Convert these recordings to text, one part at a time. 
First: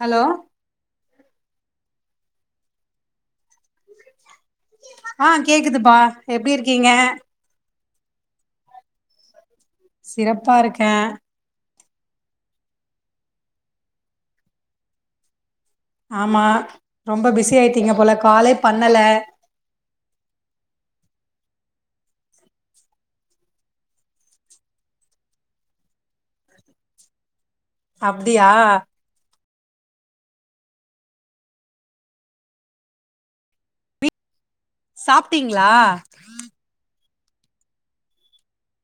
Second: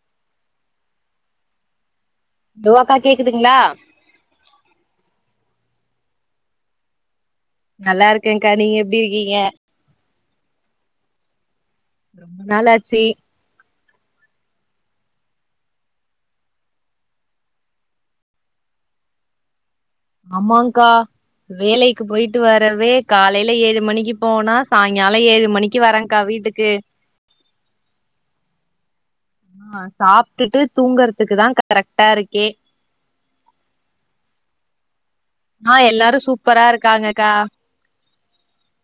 hello தூவாக்கா கேக்குதுங்ளா ஆ கேக்குதுப்பா எப்டி இருக்கீங்க நல்லா இருக்கேக்கா நீங்க எப்டி இருக்கீங்க சிறப்பாருக்கே நாளாச்சி ஆமா ரொம்ப பிஸி ஆயிடீங்க போல காலே பண்ணல ஆமாங்கா வேலைக்கு போயிட்டு வரவே காலையில ஏழு மணிக்கு போனா சாய்ங்காலோ ஏழு மணிக்கு வரேங்கா வீட் வீட்டுக்கு அப்டியா ஆ சாப்ட்டுட்டு தூங்குறதுக்கு தா கரெக்டாருக்கே வீ ஆ எல்லாரு சூப்பரா இருக்காங்கக்கா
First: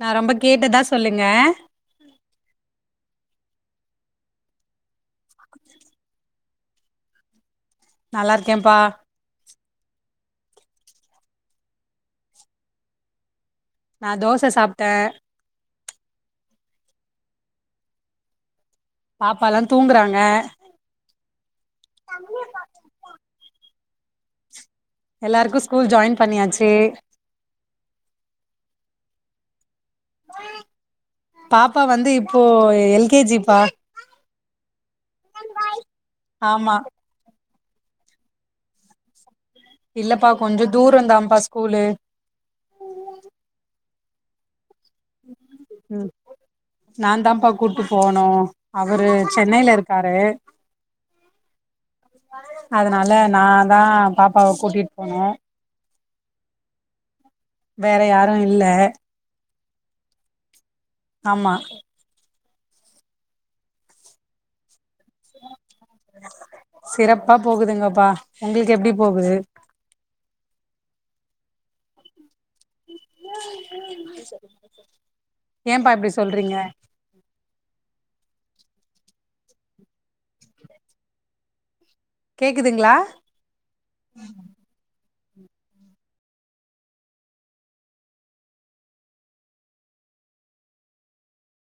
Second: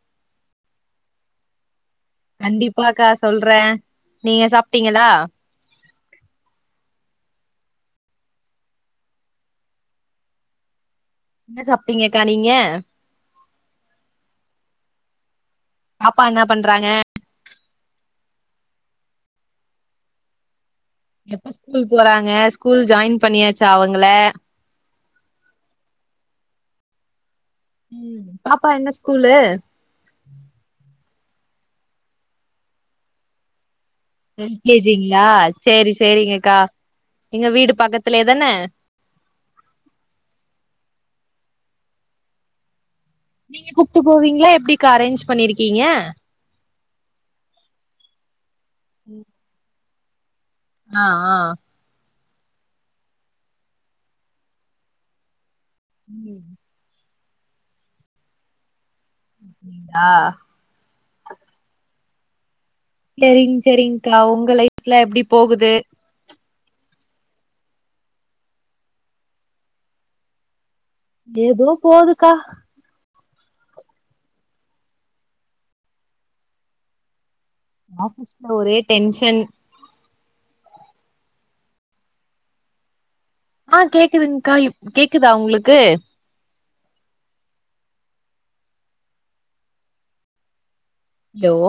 நா ரொம்ப கேட்டதா சொல்லுங்க கண்டிப்பாக்கா சொல்றே நீங்க சாப்ட்டிங்களா நல்லா இருக்கேம்ப்பா என்ன சாப்ட்டீங்கக்கா நீங்க நா தோச சாப்ட்டே பாப்பா என்ன பண்றாங்க பாப்பாலா தூங்குறாங்க எப்ப ஸ்கூல் போறாங்க ஸ்கூல் ஜாயின் பண்ணியாச்சா அவுங்கள எல்லாருக்கு ஸ்கூல் ஜாயின் பண்ணியாச்சு ம் பாப்பா என்ன ஸ்கூலு பாப்பா வந்து இப்போ எல்கேஜிப்பா எல்க்கேஜிங்களா சேரி சேரிங்கக்கா ஆமா எங்க வீடு பக்கத்லேயே தான இல்லப்பா கொஞ்ச தூரதாப்பா ஸ்கூலு கூட்டு போவீங்களா எப்டிக்கா அரேஞ்ச் பண்ணிருக்கீங்க ம் நா தாப்பா கூட்டு போவனு அவரு சென்னையில இருக்காரு ஆ ஆ அதனால நா தா பாப்பாவ கூட்டிட்டு போனு ம் வேற யாரு இல்ல [unintelligible] ஆமா செரிங்க செரிங்க்கா உங்க லைஃப்ல எப்டி போகுது சிறப்பா போகுதுங்கப்பா உங்களுக்கு எப்டி போகுது ஏதோ போதுக்கா ஏபா இப்டி சொல்றீங்க ஆஃபீஸ்ல ஒரே டென்ஷன் கேக்குதுங்களா ஆ கேக்குதுங்க்கா கேக்குதா உங்களுக்கு ஹலோ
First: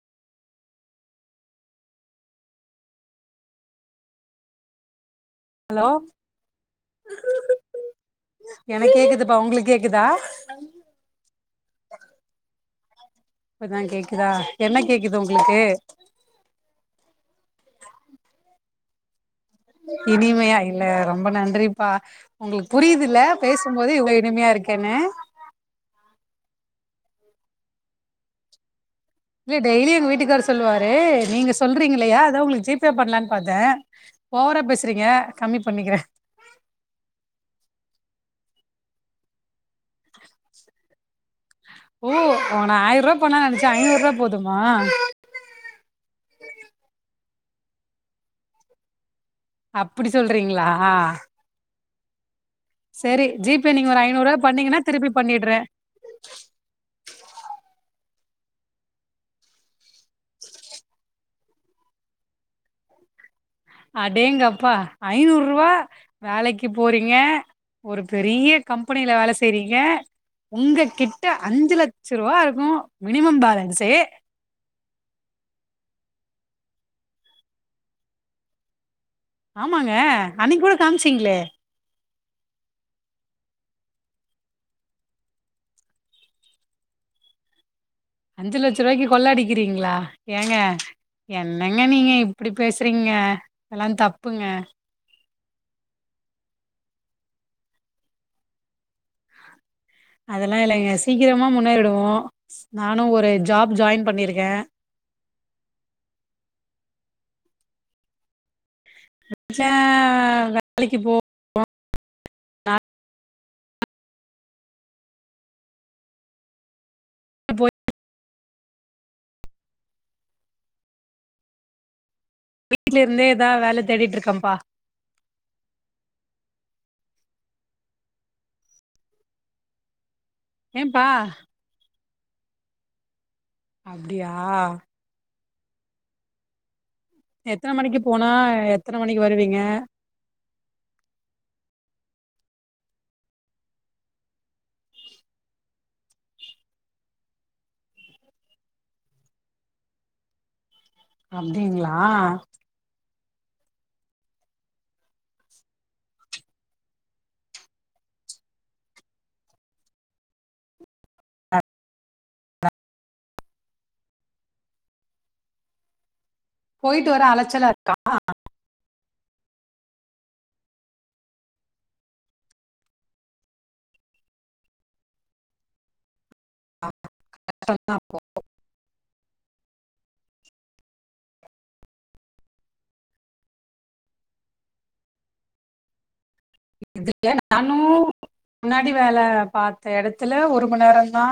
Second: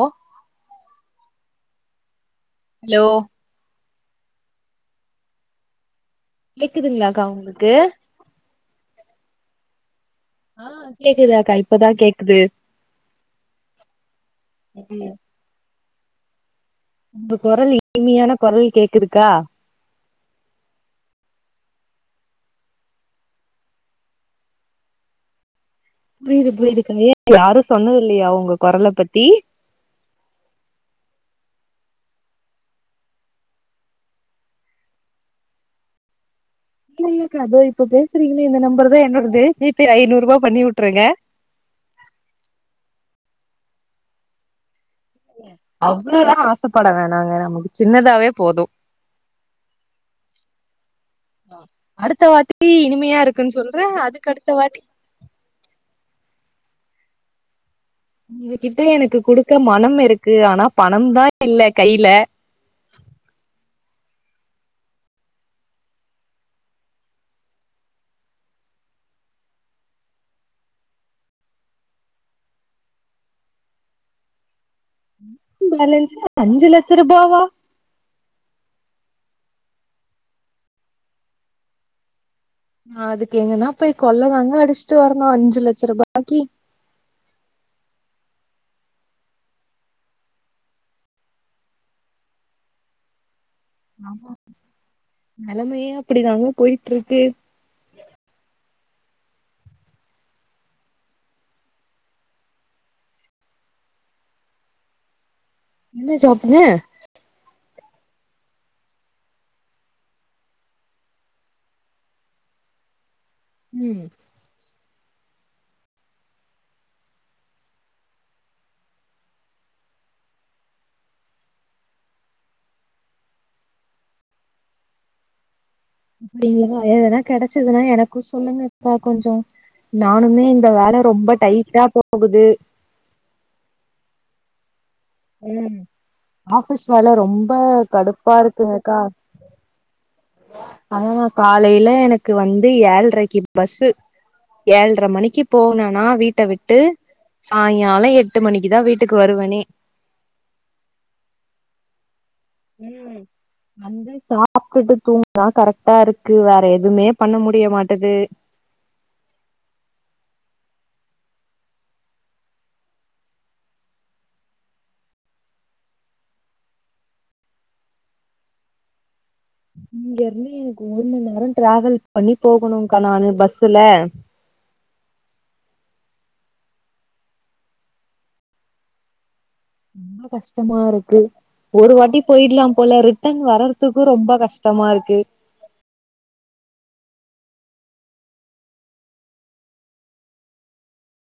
ஹலோ ஹலோ கேக்குதுங்களாக்கா உங்களுக்கு எனக்கு கேக்குதுப்பா உங்களுக்கு கேக்குதா ஆ கேக்குது அக்கா இப்பதா கேக்குது இப்பதா கேக்குதா என்ன கேக்குது உங்களுக்கு உங்க குரல் இனிமையான குரல் கேக்குதுக்கா இனிமையா இல்ல ரொம்ப நன்றிப்பா உங்களுக்கு புரியுது இல்ல பேசு போது இவ்ளோ இனிமையா இருக்கேன்னு புரியுது புரியுது க யாரு சொன்னது இல்லையா உங்க குரல பத் இல்ல டெய்லி எங்க வீட்டுக்காரு சொல்லுவாரு நீங்க சொல்றீங்கல்லையா அதா உங்களுக்கு ஜிபே பண்ணலான்னு பாத்தே ஓவரா பேசறீங்க கம்மி பண்ணிக்கிறே இல் இல்லக்கா இதோ இப்ப பேசுறீங்கல்ல இந்த நம்பர் தா என்னோடது ஜீபே ஐநூ ரூபா பண்ணி உட்ருங்க ஐநூரூவா போதுமா அவ்வளவு லா ஆசைப்பட வேணாங்க நமக்கு சின்னதாவே போது அப்டி சொல்றீங்களா அடுத்த வாட்டி இனிமையா சரி இருக்குன்னு ஜிபே சொல்றே நீங்க ஒரு அதுக்கு ஐநூறுவா அடுத்த பண்ணீங்கன்னா வாட்டி திருப்பி பண்ணிட்றே உங்ககிட்ட எனக்கு குடுக்க மனம் இருக்கு ஆனா பணம் தான் இல்ல கைல அடேங்கப்பா ஐநூறு ரூபா வேலைக்கு போறீங்க ஒரு பெரிய கம்பெனில வேலை செய்றீங்க உங்க கிட்ட அஞ்சு லட்ச ரூபா இருக்கனு மினிமம் பேலன்சே மினிமம் பேலன்ஸ் அஞ்சு லட்ச ரூபாவா ஆமாங்க அன்னைக்கி கூட காமிச்சிங்களே நா அதுக்கு எங்கன்னா போய் கொள்ள தாங்க அடிச்சிட்டு வரணு அஞ்சி லட்ச ரூபாய்க்கி அஞ்சி லட்ச ரூபாய்க்கி கொள்ள அடிக்கிறீங்களா ஏங்க என்னங்க நீங்க இப்டி பேசுறீங்க எல்லா ஆமா தப்புங்க நெலமையே அப்படிதாங்க போய்ட்டு இருக்கு அதெல்லா இல்லைங்க சீக்கிரமா முன்னேறிடுவோ நானு ஒரு ஜாப் ஜாயின் பண்ணிருக்கே என்ன ஜாப்புங்க ச்ச வேலைக்கு போவோம் [inaudible] ம் போய் வீட்ல இருந்தே ஏதாது வேலை தேடிட்டு இருக்கேப்பா அப்டிங்களா எதுனா கெடைச்சதுன்னா எனக்கு சொல்லுங்கப்பா கொஞ்சோ நானுமே இந்த வேலை ஏன்பா ரொம்ப டைட்டா போகுது அப்டியா ம் ஆபீஸ் வேலை ரொம்ப எத்தன மணிக்கு போனா கடுப்பா இருக்குங்க அக்கா எத்தன மணிக்கு வருவீங்க அது நா காலையில எனக்கு வந்து ஏழ்ரைக்கு பஸ்ஸு ஏழ்ரை மணிக்கு போனன்னா வீட்ட விட்டு சாய்ங்காலோ எட்டு மணிக்குதா வீட்டுக்கு வருவேனே அப்டிங்களா ம் வந்து சாப்ட்டுட்டு தூங்கதா கரெக்ட்டா இருக்கு வேற எதுவுமே பண்ண முடிய மாட்டது போயிட்டு வர அலைச்சலா இருக்கா இங்க இருந்து எனக்கு ஒரு மணி நேரோ ட்ராவல் பண்ணி போகணுங் கா நானு பஸ்ல [inaudible] ரொம்ப கஷ்டமா இருக்கு ஒரு வாட்டி போயிட்லாம் போல ரிட்டன் வர்றதுக்கு ரொம்ப கஷ்ட கஷ்டமா இருக்கு இதுல நானும் முன்னாடி வேலை பாத்த எடத்துல ஒரு மணி நேரம் தா